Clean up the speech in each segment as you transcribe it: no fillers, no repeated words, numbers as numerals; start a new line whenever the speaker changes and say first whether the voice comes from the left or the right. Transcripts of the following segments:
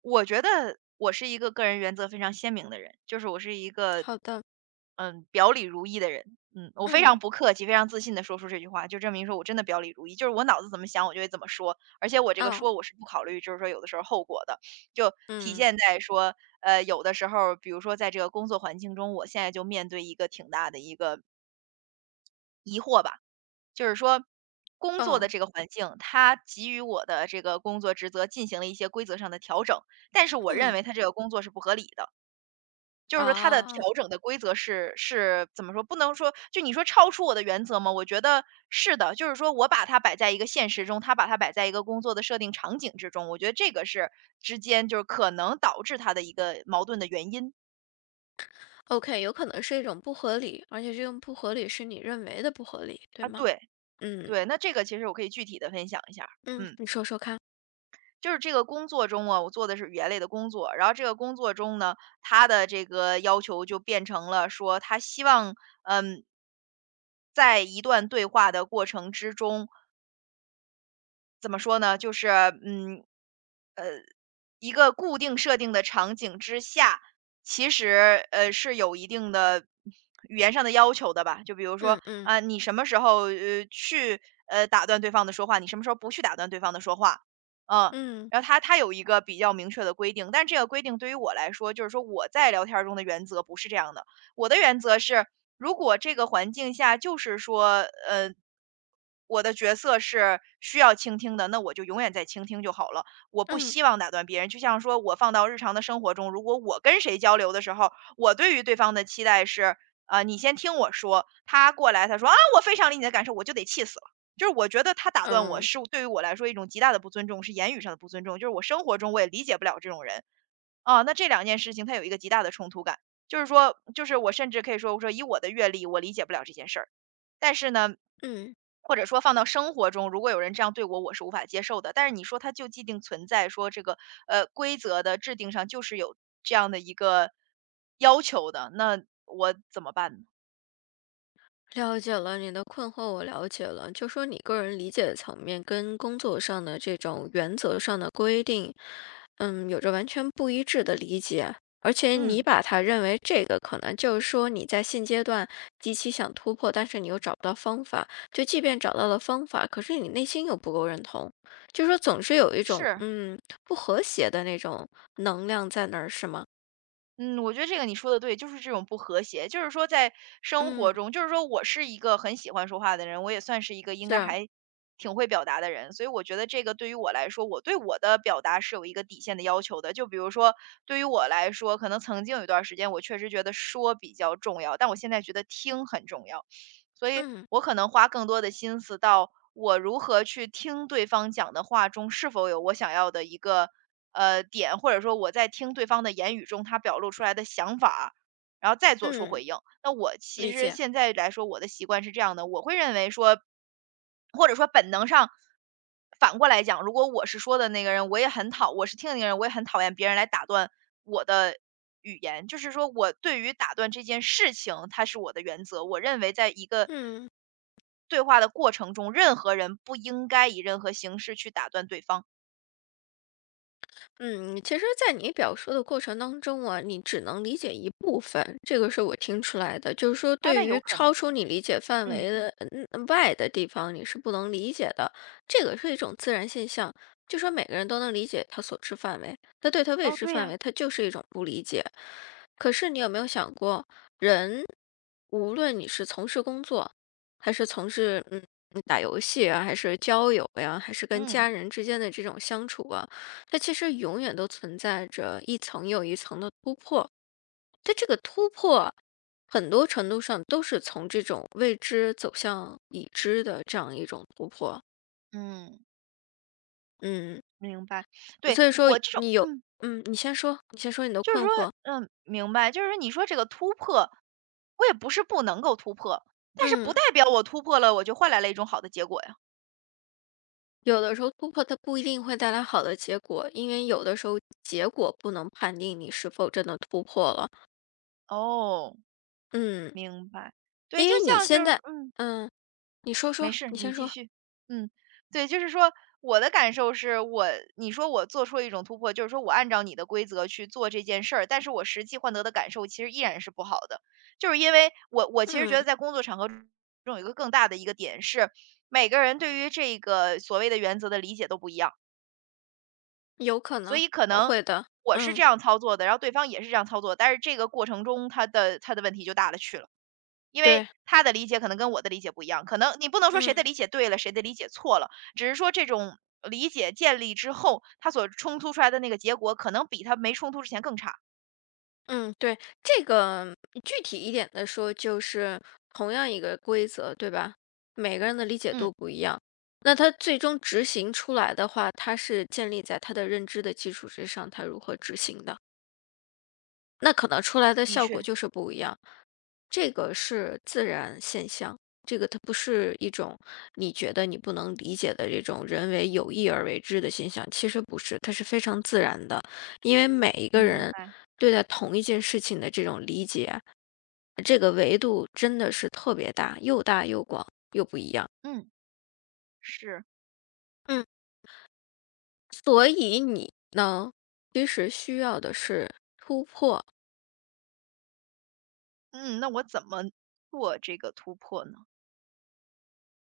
right: 我觉得我是一个个人原则非常鲜明的人，就是我是一个，
left: 好的。
right: 表里如一的人。嗯，我非常
left: 嗯。
right: 不客气，非常自信的说出这句话，就证明说我真的表里如一，就是我脑子怎么想我就会怎么说，而且我这个
left: 哦。
right: 说我是不考虑就是说有的时候后果的，就体
left: 嗯。
right: 现在说，有的时候，比如说在这个工作环境中，我现在就面对一个挺大的一个疑惑吧，就是说工作的
left: 哦。
right: 这个环境，它给予我的这个工作职责进行了一些规则上的调整，但是我认
left: 嗯。
right: 为它这个工作是不合理的。就是说它的
left: 哦
right: 调整的规则是怎么说？不能说就你说超出我的原则吗？我觉得是的，就是说我把它摆在一个现实中，他把它摆在一个工作的设定场景之中，我觉得这个是之间就是可能导致他的一个矛盾的原因
left: ，OK,有可能是一种不合理，而且这种不合理是你认为的不合理，对
right: 啊。
left: 吗？
right: 对
left: 嗯
right: 对，那这个其实我可以具体的分享一下儿
left: 嗯。
right: 嗯。
left: 你说说看。
right: 就是这个工作中啊，我做的是语言类的工作，然后这个工作中呢，他的这个要求就变成了说，他希望，嗯，在一段对话的过程之中，怎么说呢？就是嗯，一个固定设定的场景之下，其实，是有一定的语言上的要求的吧。就比如说，
left: 嗯嗯
right: 啊，你什么时候，去，打断对方的说话，你什么时候不去打断对方的说话，嗯。
left: 嗯
right: 然后他有一个比较明确的规定，但这个规定对于我来说，就是说我在聊天儿中的原则不是这样的。我的原则是，如果这个环境下就是说，呃，我的角色是需要倾听的，那我就永远在倾听就好了。我不
left: 嗯
right: 希望打断别人。就像说我放到日常的生活中，如果我跟谁交流的时候，我对于对方的期待是，你先听我说，他过来他说啊，我非常理你的感受，我就得气死了。就是我觉得他打断我
left: 嗯
right: 是对于我来说一种极大的不尊重，是言语上的不尊重。就是我生活中我也理解不了这种人，啊，那这两件事情它有一个极大的冲突感，就是说，就是我甚至可以说，我说以我的阅历，我理解不了这件事儿，但是呢，
left: 嗯。
right: 或者说放到生活中，如果有人这样对我，我是无法接受的。但是你说它就既定存在，说这个规则的制定上就是有这样的一个要求的，那我怎么办呢？
left: 了解了你的困惑，我了解了。就说你个人理解层面跟工作上的这种原则上的规定，嗯，有着完全不一致的理解，而且你
right: 嗯，
left: 把它认为这个可能就是说你在现阶段极其想突破，但是你又找不到方法。就即便找到了方法，可是你内心又不够认同，就说总是有一种
right: 是。
left: 不和谐的那种能量在那儿，是吗？
right: 嗯，我觉得这个你说的对，就是这种不和谐，就是说在生
left: 嗯，
right: 活中，就是说我是一个很喜欢说话的人，我也算是一个应该
left: 是。
right: 还挺会表达的人，所以我觉得这个对于我来说，我对我的表达是有一个底线的要求的。就比如说，对于我来说，可能曾经有一段时间，我确实觉得说比较重要，但我现在觉得听很重要，所以
left: 嗯
right: 我可能花更多的心思到我如何去听对方讲的话中是否有我想要的一个。点，或者说我在听对方的言语中，他表露出来的想法，然后再做出
left: 嗯，
right: 回应。那我其
left: 理
right: 实
left: 解。
right: 现在来说，我的习惯是这样的，我会认为说，或者说本能上，反过来讲，如果我是说的那个人，我也很讨，我是听的那个人，我也很讨厌别人来打断我的语言。就是说我对于打断这件事情，它是我的原则。我认为在一个
left: 嗯。
right: 对话的过程中，任何人不应该以任何形式去打断对方。
left: 嗯，其实，在你表述的过程当中啊，你只能理解一部分，这个是我听出来的。就是说，
right: 哎，
left: 对
right: 那有
left: 于
right: 可能，
left: 超出你理解范
right: 嗯。
left: 围的外的地方，你是不能理解的。这个是一种自然现象，就说每个人都能理解他所知范围，他对他未
right: 哦，
left: 知
right: 对
left: 范
right: 呀，
left: 围，他就是一种不理解。可是，你有没有想过，人无论你是从事工作，还是从事打游戏啊，还是交友呀，还是跟
right: 嗯，
left: 家人之间的这种相处啊？它其实永远都存在着一层又一层的突破。它这个突破，很多程度上都是从这种未知走向已知的这样一种突破。
right: 嗯，
left: 嗯。
right: 明白。对，
left: 所以说
right: 我这种
left: 你有，嗯，你先说，你先说你的
right: 就是
left: 困
right: 说，
left: 惑。
right: 嗯，明白，就是说，你说这个突破，我也不是不能够突破，但是不代
left: 嗯，
right: 表我突破了，我就换来了一种好的结果呀。
left: 有的时候突破它不一定会带来好的结果，因为有的时候结果不能判定你是否真的突破了。
right: 哦，
left: 嗯，
right: 明白。对，
left: 因
right: 就
left: 为你
right: 像
left: 现
right: 就是
left: 在，
right: 嗯。
left: 嗯，你说说，
right: 没事，
left: 你
right: 你
left: 先
right: 继
left: 说。
right: 续。嗯，对，就是说我的感受是我你说我做出了一种突破，就是说我按照你的规则去做这件事儿，但是我实际换得的感受其实依然是不好的。就是因为我其实觉得
left: 嗯，
right: 在工作场合中有一个更大的一个点是，每个人对于这个所谓的原则的理解都不一样，
left: 有可
right: 所
left: 能，
right: 以可
left: 我
right: 能
left: 会的。
right: 我是这
left: 嗯。
right: 样操作的，然后对方也是这样操作，但是这个过程中他的问题就大了去了。因为
left: 对。
right: 他的理解可能跟我的理解不一样，可能你不能说谁的
left: 嗯
right: 理解对了，谁的理解错了，只是说这种理解建立之后，他所冲突出来的那个结果，可能比他没冲突之前更差。
left: 嗯。对，这个具体一点的说，就是同样一个规则，对吧？每个人的理解
right: 嗯，
left: 度不一样，那他最终执行出来的话，他是建立在他的认知的基础之上，他如何执行的。那可能出来的
right: 的
left: 效果
right: 确，
left: 就是不一样。这个是自然现象，这个它不是一种你觉得你不能理解的这种人为有意而为之的现象，其实不是，它是非常自然的。因为每一个
right: 明
left: 人
right: 白。
left: 对待同一件事情的这种理解，这个维度真的是特别大，又大又广。
right: 嗯，是。
left: 嗯，所以你呢，其实需要的是突破。
right: 嗯，那我怎么做这个突破呢？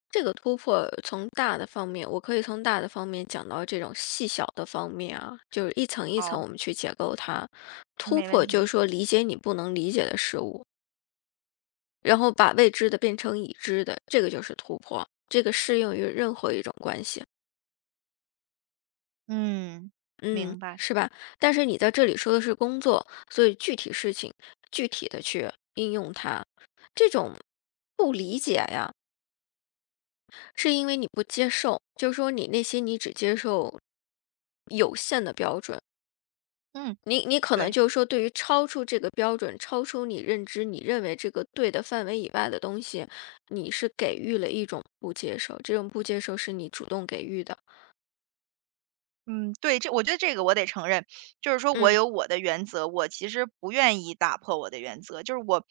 left: 这个突破从大的方面，我可以从大的方面讲到这种细小的方面啊，就是一层一层
right: 好，
left: 我们去解构它。突
right: 没问
left: 破就是
right: 题。
left: 说理解你不能理解的事物，然后把未知的变成已知的，这个就是突破。这个适用于任何一种关系，
right: 嗯，明
left: 嗯，
right: 白。
left: 是吧？但是你在这里说的是工作，所以具体事情具体的去应用它，这种不理解呀。是因为你不接受，就是说你那些你只接受有限的标准，
right: 嗯，
left: 你可能
right: 对。
left: 就是说对于超出这个标准、超出你认知、你认为这个对的范围以外的东西，你是给予了一种不接受，这种不接受是你主动给予的。
right: 嗯，对，这我觉得这个我得承认，就是说我有
left: 嗯。
right: 我的原则，我其实不愿意打破我的原则，就是我，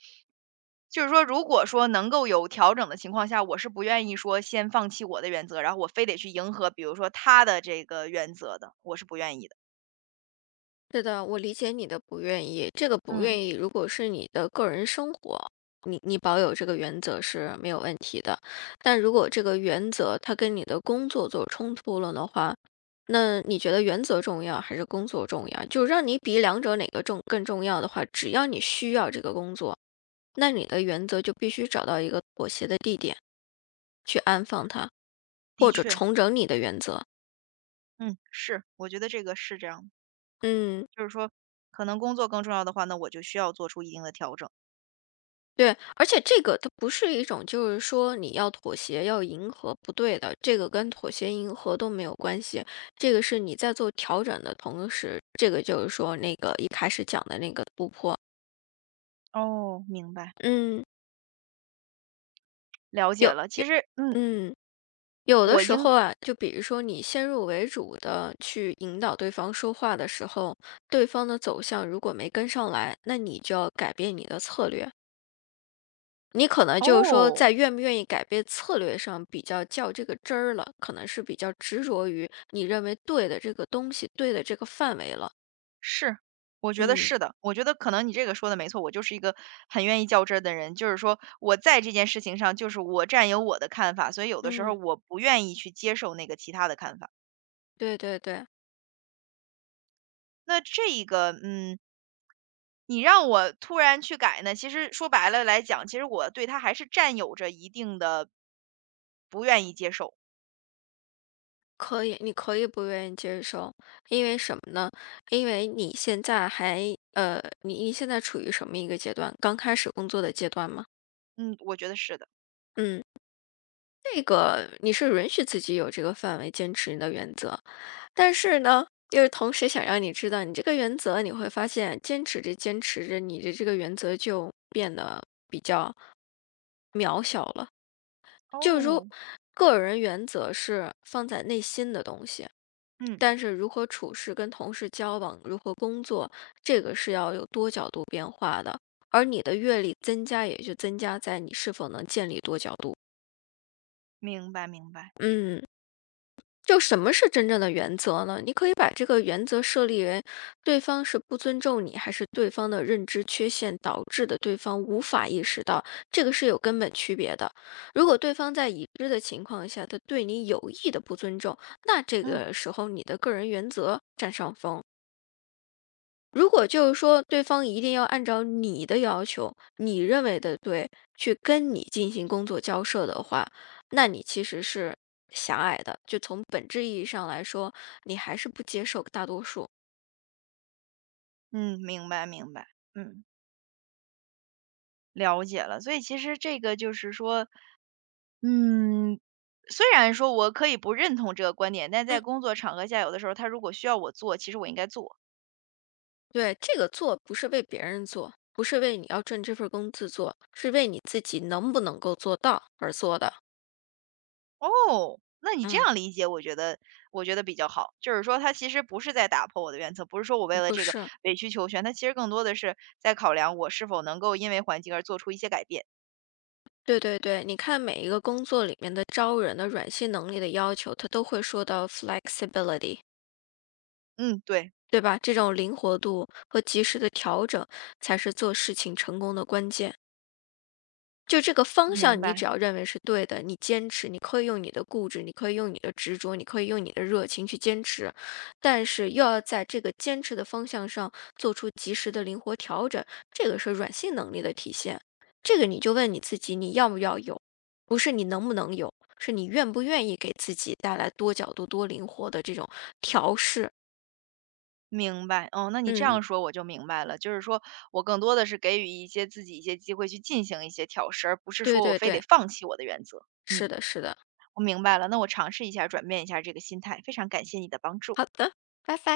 right: 就是说，如果说能够有调整的情况下，我是不愿意说先放弃我的原则，然后我非得去迎合，比如说他的这个原则的，我是不愿意的。
left: 是的，我理解你的不愿意。这个不
right: 嗯，
left: 愿意，如果是你的个人生活，你保有这个原则是没有问题的。但如果这个原则它跟你的工作做冲突了的话，那你觉得原则重要还是工作重要？就让你比两者哪个重更重要的话，只要你需要这个工作，那你的原则就必须找到一个妥协的地点去安放它，
right: 的
left: 或者
right: 确，
left: 重整你的原则。
right: 嗯，是，我觉得这个是这样的
left: 嗯。
right: 就是说，可能工作更重要的话，那我就需要做出一定的调整。
left: 对，而且这个它不是一种，就是说你要妥协、要迎合，不对的，这个跟妥协、迎合都没有关系。这个是你在做调整的同时，这个就是说那个一开始讲的那个突破。
right: 哦，明白，
left: 嗯，
right: 了解
left: 有，
right: 了。其实，
left: 嗯，有的
right: 我
left: 时
right: 应，
left: 候啊，就比如说你先入为主的去引导对方说话的时候，对方的走向如果没跟上来，那你就要改变你的策略。你可能就是说，
right: 哦。
left: 在愿不愿意改变策略上比较较这个真儿了，可能是比较执着于你认为对的这个东西，对的这个范围了。
right: 是，我觉得
left: 嗯
right: 是的。我觉得可能你这个说的没错，我就是一个很愿意较真儿的人，就是说我在这件事情上，就是我占有我的看法，所以有的时候
left: 嗯。
right: 我不愿意去接受那个其他的看法。
left: 对对对，
right: 那这一个，你让我突然去改呢，其实说白了来讲，其实我对他还是占有着一定的不愿意接受。
left: 可以，你可以不愿意接受，因为什么呢？因为你现在还你现在处于什么一个阶段？刚开始工作的阶段吗？
right: 嗯，我觉得是的。
left: 嗯，这个你是允许自己有这个范围，坚持你的原则。但是呢，就是同时想让你知道，你这个原则，你会发现坚持着坚持着，你的这个原则就变得比较渺小了。就如
right: 哦，
left: 个人原则是放在内心的东西，
right: 嗯，
left: 但是如何处事、跟同事交往、如何工作，这个是要有多角度变化的。而你的阅历增加，也就增加在你是否能建立多角度。
right: 明白明白，
left: 嗯。就什么是真正的原则呢？你可以把这个原则设立为对方是不尊重你，还是对方的认知缺陷导致的，对方无法意识到，这个是有根本区别的。如果对方在已知的情况下，他对你有意的不尊重，那这
right: 嗯
left: 个时候你的个人原则占上风。如果就是说对方一定要按照你的要求，你认为的对，去跟你进行工作交涉的话，那你其实是狭隘的。就从本质意义上来说，你还是不接受大多数。
right: 嗯，明白明白，嗯，了解了。所以其实这个就是说。嗯，虽然说我可以不认同这个观点，但在
left: 嗯，
right: 工作场合下，有的时候他如果需要我做，其实我应该做。
left: 对，这个做不是为别人做，不是为你要挣这份工资做，是为你自己能不能够做到而做的。
right: 哦，那你这
left: 嗯，
right: 样理解，我觉得比较好。就是说，他其实不是在打破我的原则，不是说我为了
left: 不
right: 这个
left: 是。
right: 委曲求全，他其实更多的是在考量我是否能够因为环境而做出一些改变。
left: 对对对，你看每一个工作里面的招人的软性能力的要求，他都会说到 flexibility。
right: 嗯，对，
left: 对吧？这种灵活度和及时的调整，才是做事情成功的关键。就这个方
right: 明
left: 向，你
right: 白。
left: 只要认为是对的，你坚持，你可以用你的固执，你可以用你的执着，你可以用你的热情去坚持，但是又要在这个坚持的方向上做出及时的灵活调整，这个是软性能力的体现。这个你就问你自己，你要不要有？不是你能不能有，是你愿不愿意给自己带来多角度、多灵活的这种调试。
right: 明白，哦，那你这样
left: 嗯，
right: 说我就明白了，就是说我更多的是给予一些自己一些机会去进行一些调试，而不是
left: 对
right: 说我
left: 对
right: 非得
left: 对。
right: 放弃我的原则。嗯。
left: 是的，是的。
right: 我明白了，那我尝试一下，转变一下这个心态，非常感谢你的帮助。
left: 好的，拜拜。